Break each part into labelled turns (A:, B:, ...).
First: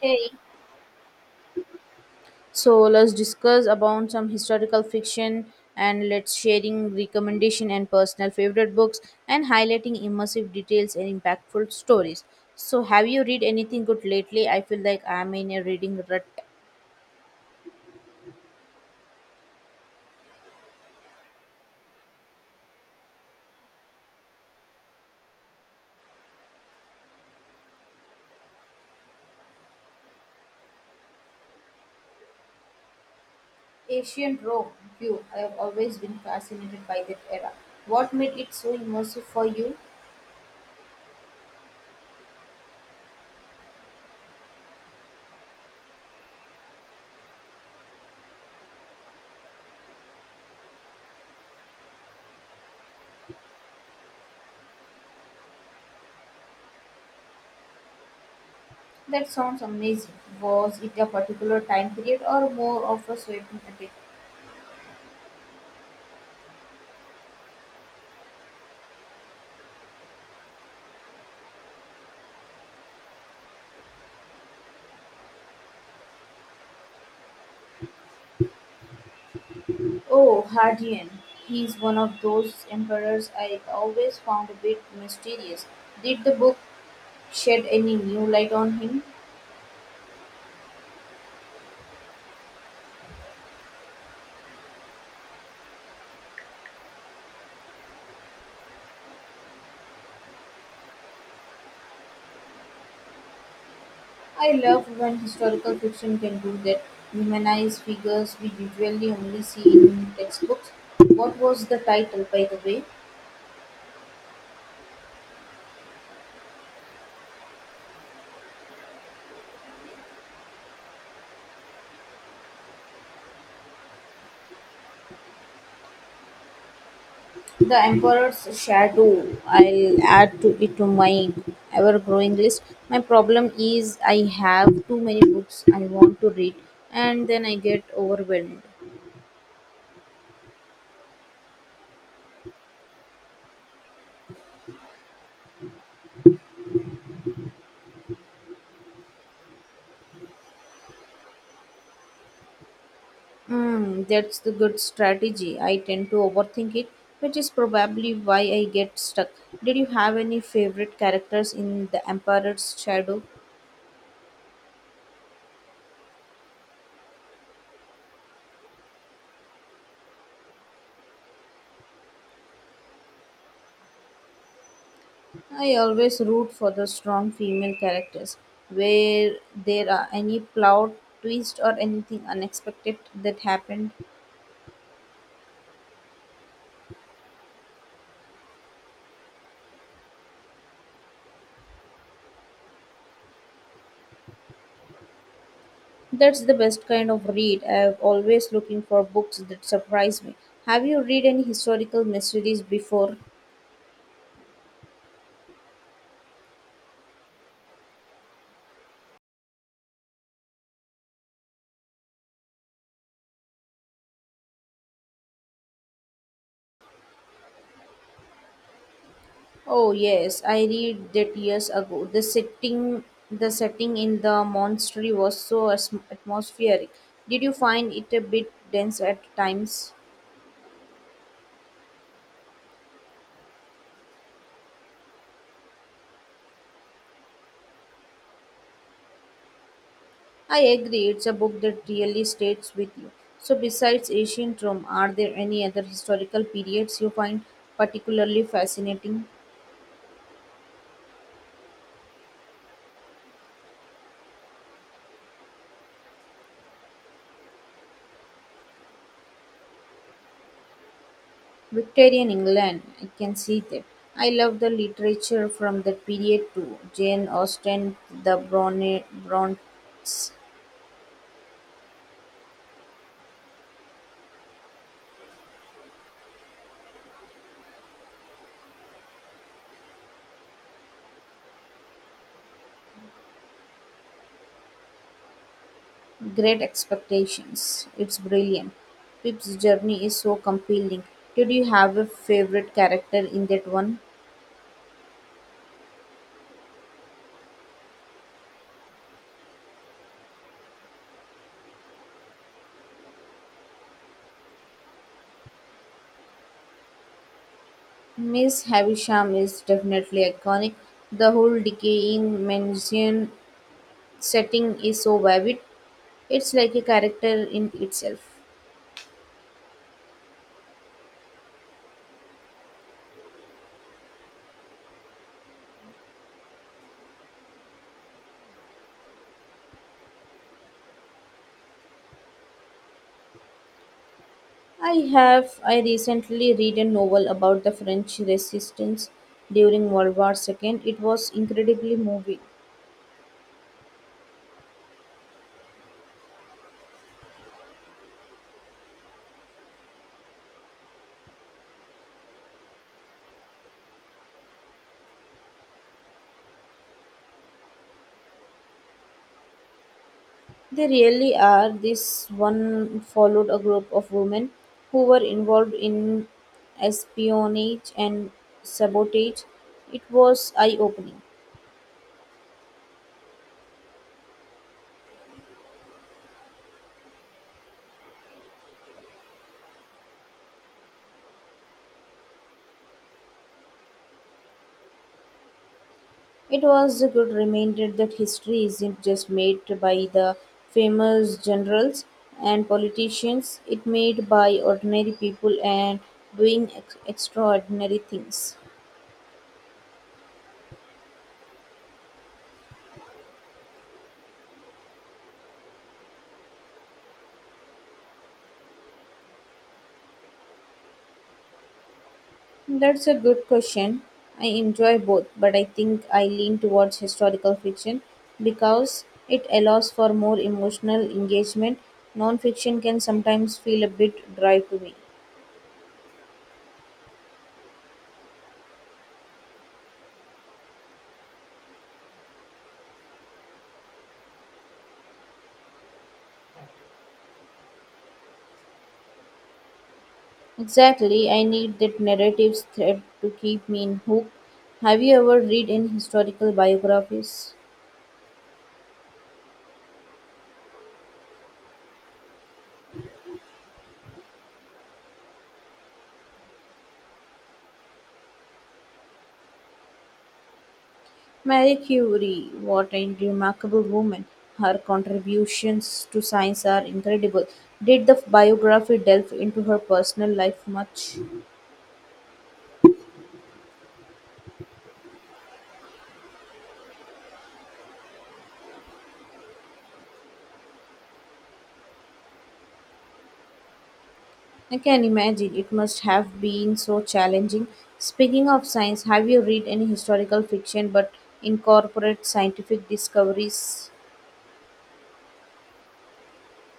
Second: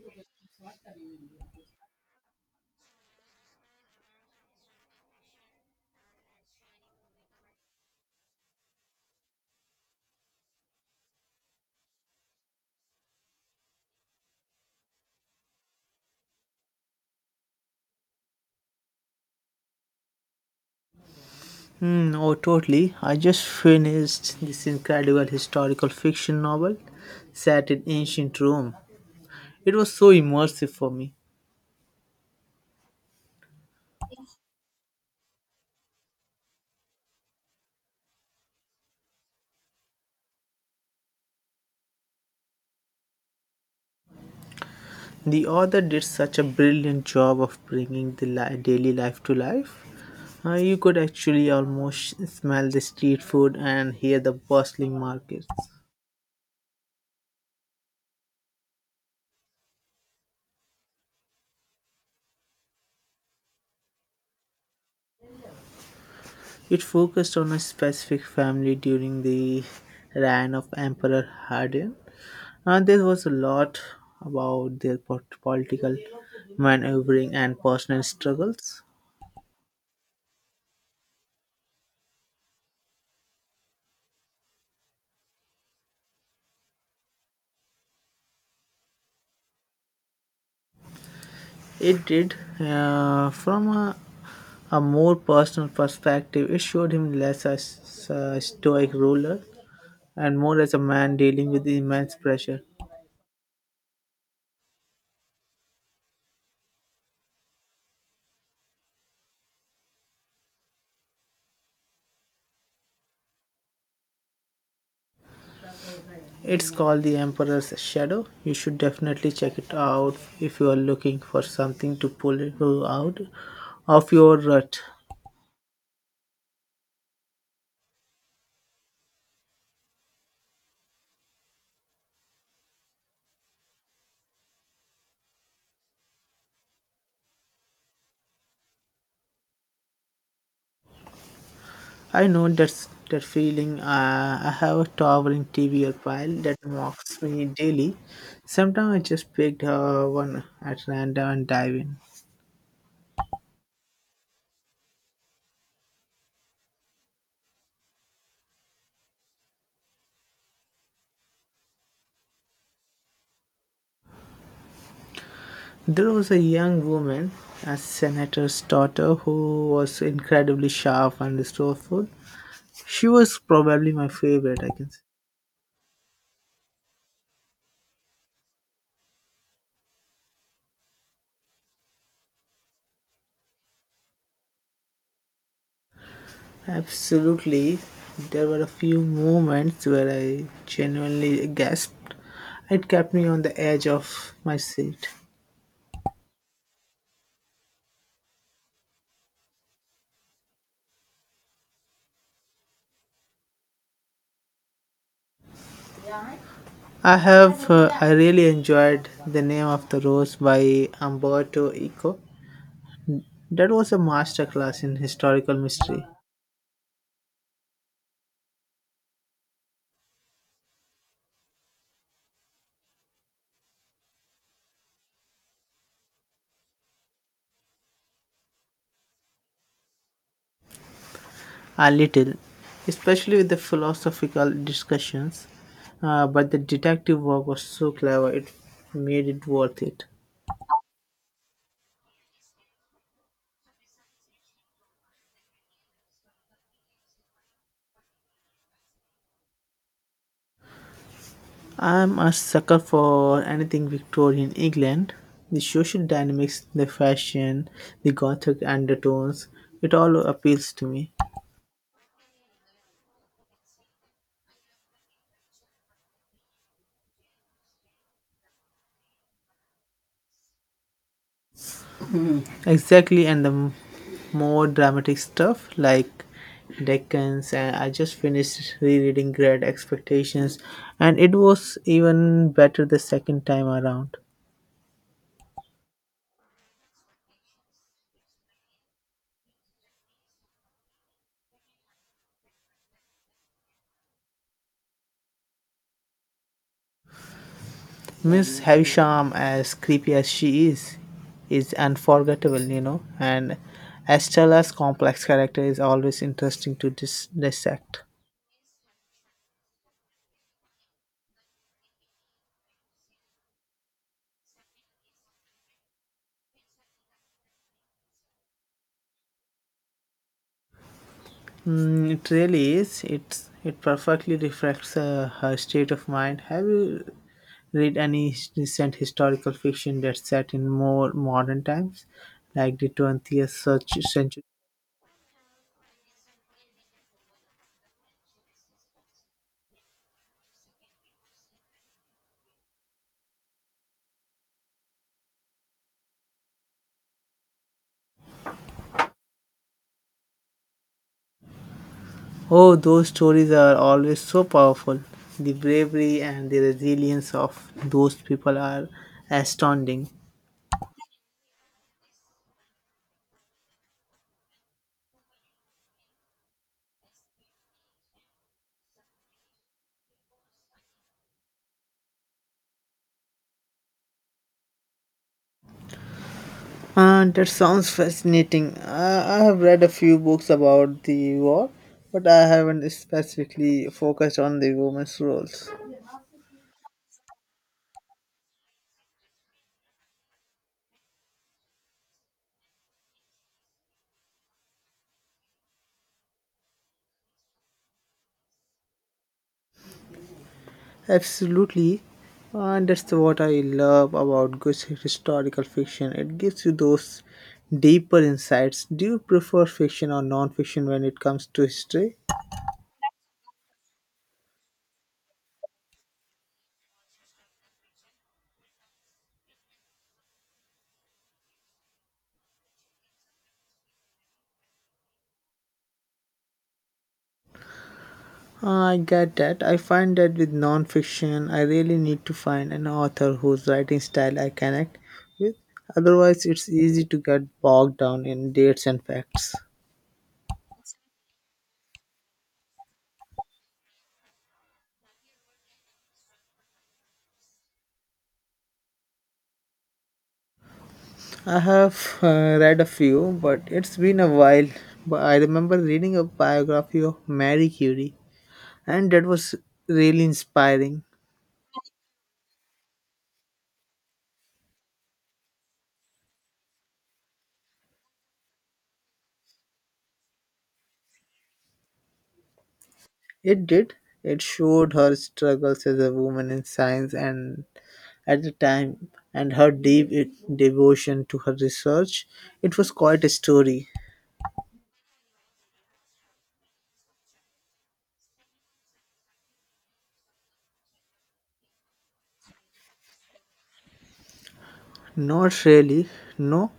A: Hey, so let's discuss about some historical fiction and let's sharing recommendation and personal favorite books and highlighting immersive details and impactful stories. So have you read anything good lately? I feel like I'm in a reading rut.
B: Hmm, oh, totally. I just finished this incredible historical fiction novel set in ancient Rome. It was so immersive for me.
A: Ancient Rome. You, I have always been fascinated by that era. What made it so immersive for you?
B: The author did such a brilliant job of bringing the daily life to life. You could actually almost smell the street food and hear the bustling markets.
A: That sounds amazing. Was it a particular time period or more of a sweeping epic?
B: It focused on a specific family during the reign of Emperor Hadrian. And there was a lot about their political maneuvering and personal struggles.
A: Oh, Hadrian. He's one of those emperors I always found a bit mysterious. Did the book shed any new light on him?
B: It did, from a more personal perspective. It showed him less as a stoic ruler and more as a man dealing with immense pressure.
A: I love when historical fiction can do that, humanize figures we usually only see in textbooks. What was the title, by the way?
B: It's called The Emperor's Shadow. You should definitely check it out if you are looking for something to pull you out of your rut.
A: The Emperor's Shadow. I'll add to it to my ever growing list. My problem is I have too many books I want to read, and then I get overwhelmed.
B: I know that feeling. I have a towering TBR pile that mocks me daily. Sometimes I just pick one at random and dive in.
A: Hmm, that's the good strategy. I tend to overthink it, which is probably why I get stuck. Did you have any favorite characters in The Emperor's Shadow?
B: There was a young woman, a senator's daughter, who was incredibly sharp and resourceful. She was probably my favorite, I can say.
A: I always root for the strong female characters. Where there are any plot twist or anything unexpected that happened,
B: Absolutely. There were a few moments where I genuinely gasped. It kept me on the edge of my seat.
A: that's the best kind of read. I'm always looking for books that surprise me. Have you read any historical mysteries before?
B: I have, I really enjoyed The Name of the Rose by Umberto Eco. That was a masterclass in historical mystery.
A: Oh yes, I read that years ago. The setting in the monastery was so atmospheric. Did you find it a bit dense at times?
B: A little, especially with the philosophical discussions, but the detective work was so clever it made it worth it.
A: I agree. It's a book that really stays with you. So, besides ancient Rome, are there any other historical periods you find particularly fascinating?
B: I'm a sucker for anything Victorian England. The social dynamics, the fashion, the gothic undertones, it all appeals to me.
A: Victorian England, I can see that. I love the literature from that period too. Jane Austen, the Bronte.
B: Exactly, and the more dramatic stuff like Dickens, and I just finished rereading Great Expectations, and it was even better the second time around.
A: Great Expectations. It's brilliant. Pip's journey is so compelling. Did you have a favorite character in that one?
B: Miss Havisham, as creepy as she is unforgettable, and Estella's complex character is always interesting to dissect.
A: Miss Havisham is definitely iconic. The whole decaying mansion setting is so vivid. It's like a character in itself.
B: Mm, it really is. It perfectly reflects her state of mind. Have you read any recent historical fiction that's set in more modern times, like the twentieth century?
A: I recently read a novel about the French resistance during World War II. It was incredibly moving.
B: Oh, those stories are always so powerful. The bravery and the resilience of those people are astounding.
A: They really are. This one followed a group of women who were involved in espionage and sabotage. It was eye opening.
B: That sounds fascinating. I have read a few books about the war, but I haven't specifically focused on the women's roles.
A: It was a good reminder that history isn't just made by the famous generals and politicians, it's made by ordinary people and doing extraordinary things.
B: Absolutely, and that's what I love about good historical fiction. It gives you those deeper insights. Do you prefer fiction or non fiction when it comes to history?
A: That's a good question. I enjoy both, but I think I lean towards historical fiction because it allows for more emotional engagement. Non-fiction can sometimes feel a bit dry to me.
B: I get that. I find that with nonfiction, I really need to find an author whose writing style I connect with. Otherwise, it's easy to get bogged down in dates and facts.
A: Exactly, I need that narrative thread to keep me in hook. Have you ever read any historical biographies?
B: I have read a few, but it's been a while. But I remember reading a biography of Marie Curie, and that was really inspiring.
A: Marie Curie, what a remarkable woman. Her contributions to science are incredible. Did the biography delve into her personal life much?
B: It did. It showed her struggles as a woman in science and at the time and her deep devotion to her research. It was quite a story.
A: I can imagine it must have been so challenging. Speaking of science, have you read any historical fiction but incorporate scientific discoveries?
B: Not really. No.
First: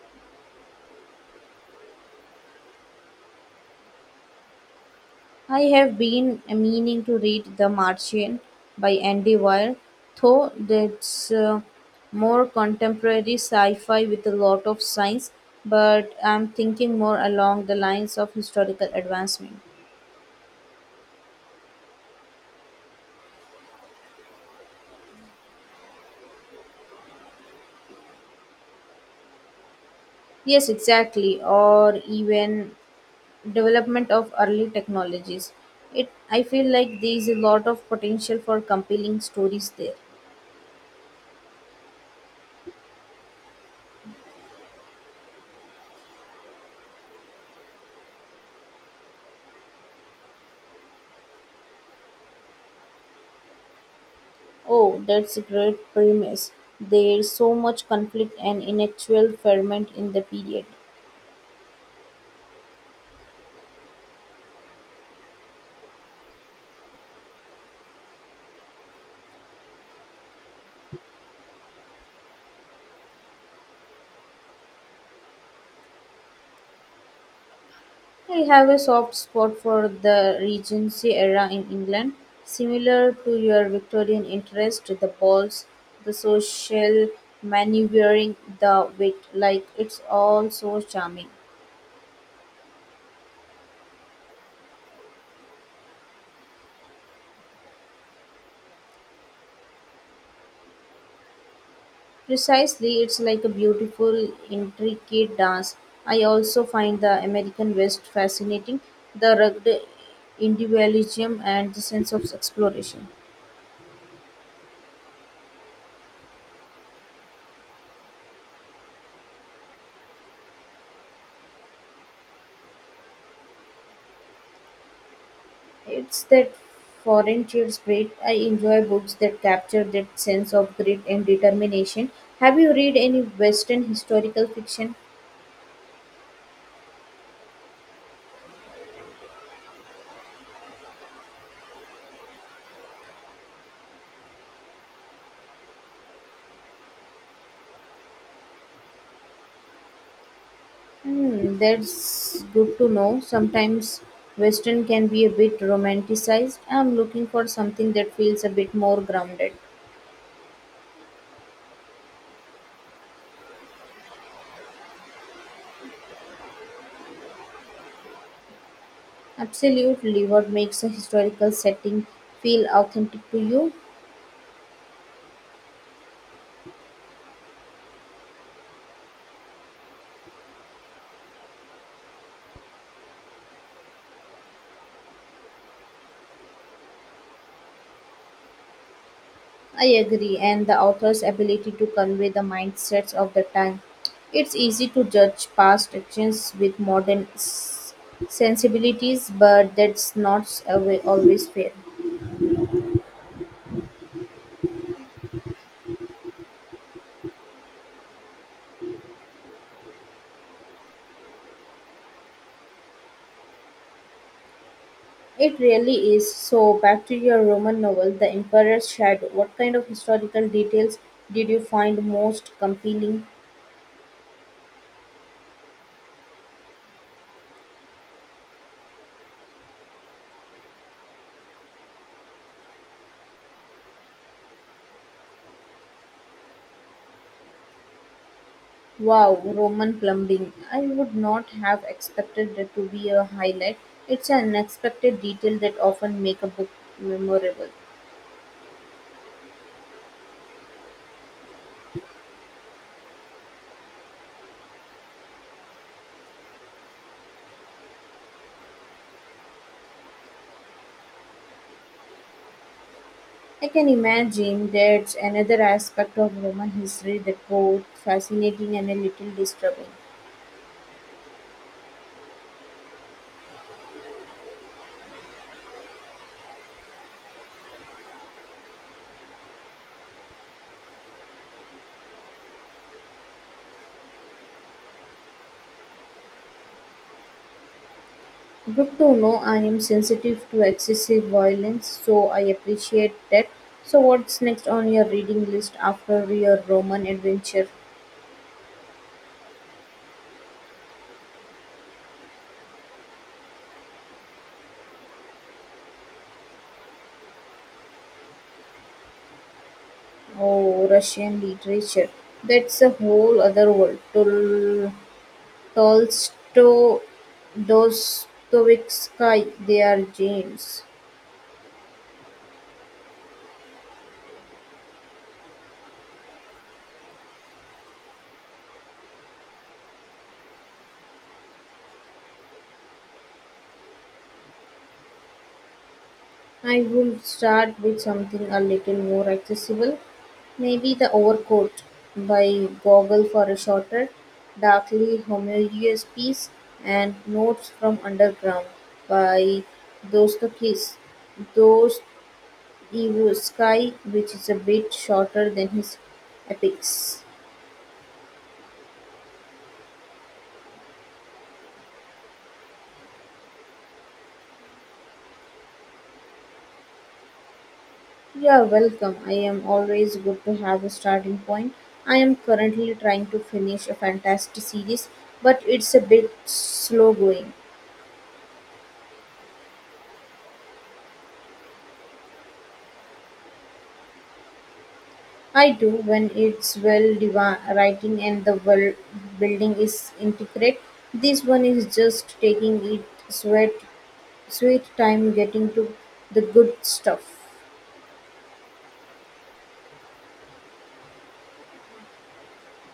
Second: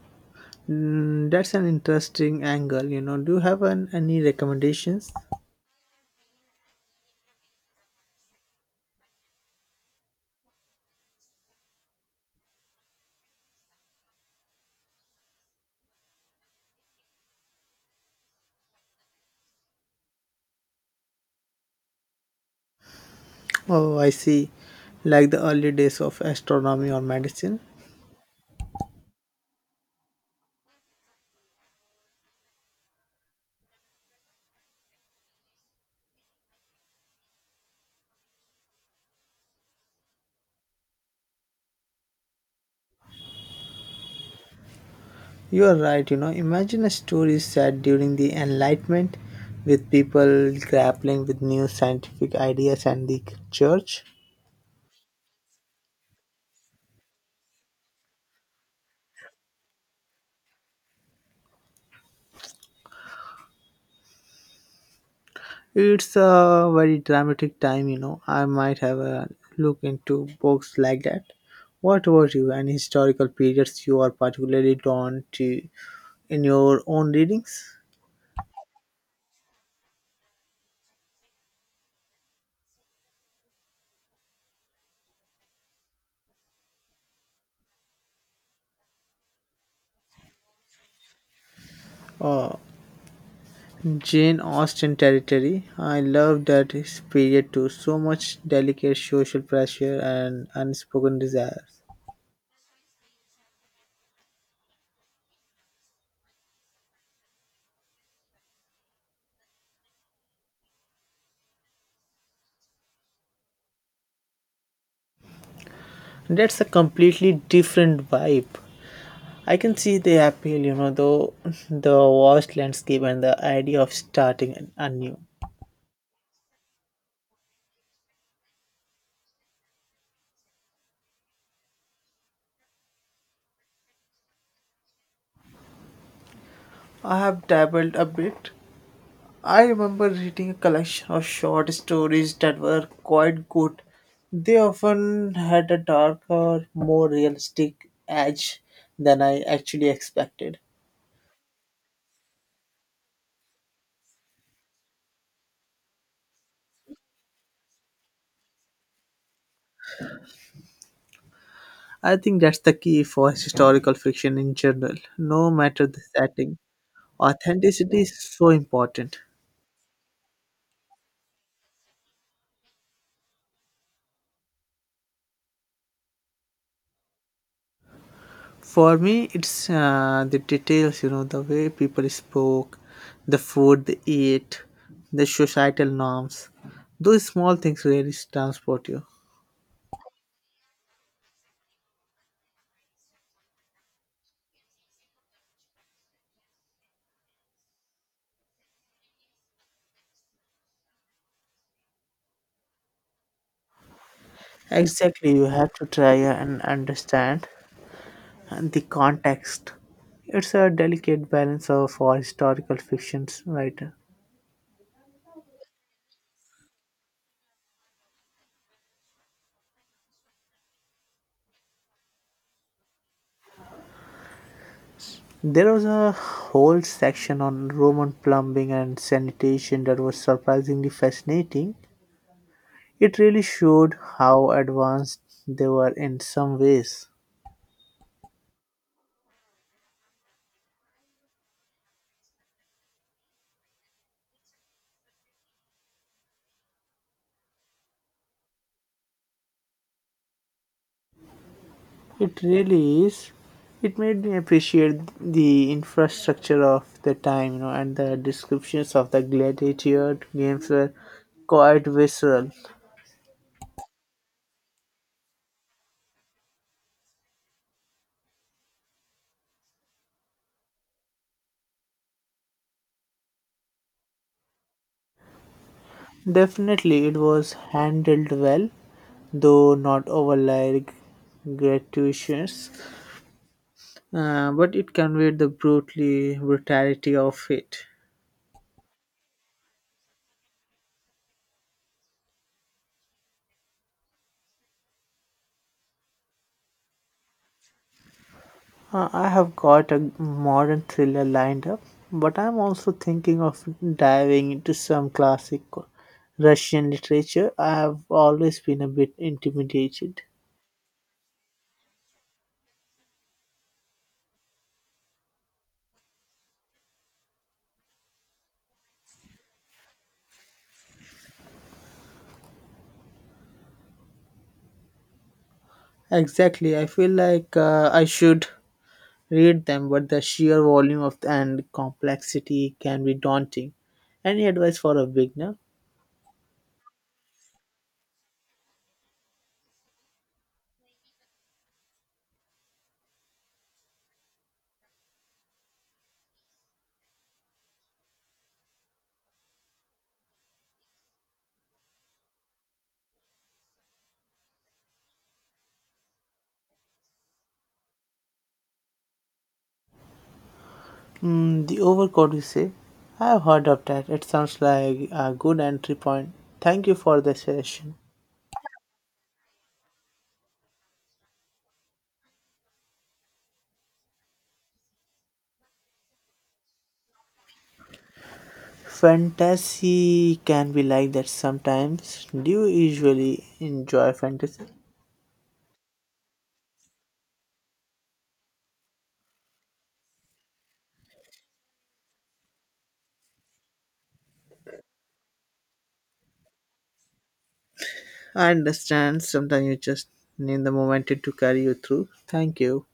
B: Mm, that's an interesting angle. Do you have any recommendations?
A: I have been meaning to read The Martian by Andy Weir, though that's more contemporary sci-fi with a lot of science, but I'm thinking more along the lines of historical advancement.
B: Oh, I see. Like the early days of astronomy or medicine.
A: Yes, exactly, or even development of early technologies. It I feel like there is a lot of potential for compelling stories there.
B: You are right. You know, imagine a story set during the Enlightenment with people grappling with new scientific ideas and the church.
A: Oh, that's a great premise. There's so much conflict and intellectual ferment in the period.
B: It's a very dramatic time, you know. I might have a look into books like that. What about you? Any historical periods you are particularly drawn to in your own readings?
A: I have a soft spot for the Regency era in England, similar to your Victorian interest, the balls, the social maneuvering, the wit, like it's all so charming.
B: Oh, Jane Austen territory. I love that his period too. So much delicate social pressure and unspoken desires.
A: Precisely, it's like a beautiful, intricate dance. I also find the American West fascinating, the rugged individualism and the sense of exploration.
B: That's a completely different vibe. I can see the appeal, you know, though the vast landscape and the idea of starting anew.
A: It's that foreign chill spirit. I enjoy books that capture that sense of grit and determination. Have you read any Western historical fiction?
B: I have dabbled a bit. I remember reading a collection of short stories that were quite good. They often had a darker, more realistic edge than I actually expected.
A: Hmm, that's good to know. Sometimes Western can be a bit romanticized. I'm looking for something that feels a bit more grounded.
B: I think that's the key for historical fiction in general, no matter the setting. Authenticity is so important.
A: Absolutely, what makes a historical setting feel authentic to you?
B: For me, it's the details, you know, the way people spoke, the food they ate, the societal norms. Those small things really transport you.
A: I agree, and the author's ability to convey the mindsets of the time. It's easy to judge past actions with modern sensibilities, but that's not always fair.
B: Exactly, you have to try and understand the context. It's a delicate balance of for historical fictions writer.
A: It really is. So, back to your Roman novel, The Emperor's Shadow. What kind of historical details did you find most compelling?
B: There was a whole section on Roman plumbing and sanitation that was surprisingly fascinating. It really showed how advanced they were in some ways.
A: Wow, Roman plumbing. I would not have expected it to be a highlight. It's an unexpected detail that often make a book memorable.
B: It really is. It made me appreciate the infrastructure of the time, you know, and the descriptions of the gladiator games were quite visceral.
A: I can imagine there's another aspect of Roman history that both fascinating and a little disturbing.
B: Definitely, it was handled well, though not overly gratuitous. But it conveyed the brutally brutality of it.
A: Good to know I am sensitive to excessive violence, so I appreciate that. So what's next on your reading list after your Roman adventure?
B: I have got a modern thriller lined up, but I'm also thinking of diving into some classic Russian literature. I have always been a bit intimidated.
A: Oh, Russian literature. That's a whole other world. Tolstoy, Dostoevsky, they are gems.
B: Exactly, I feel like I should read them, but the sheer volume of and complexity can be daunting. Any advice for a beginner?
A: I would start with something a little more accessible. Maybe The Overcoat by Gogol for a shorter, darkly homogeneous piece, and Notes from Underground by Dostoevsky. Dostoevsky, which is a bit shorter than his epics.
B: Mm, the overcoat, you say? I have heard of that. It sounds like a good entry point. Thank you for the suggestion.
A: You're welcome. I am always good to have a starting point. I am currently trying to finish a fantastic series, but it's a bit slow going.
B: Fantasy can be like that sometimes. Do you usually enjoy fantasy?
A: I do when it's writing and the world building is intricate. This one is just taking it sweat sweet time getting to the good stuff.
B: I understand sometimes you just need the momentum to carry you through. Thank you.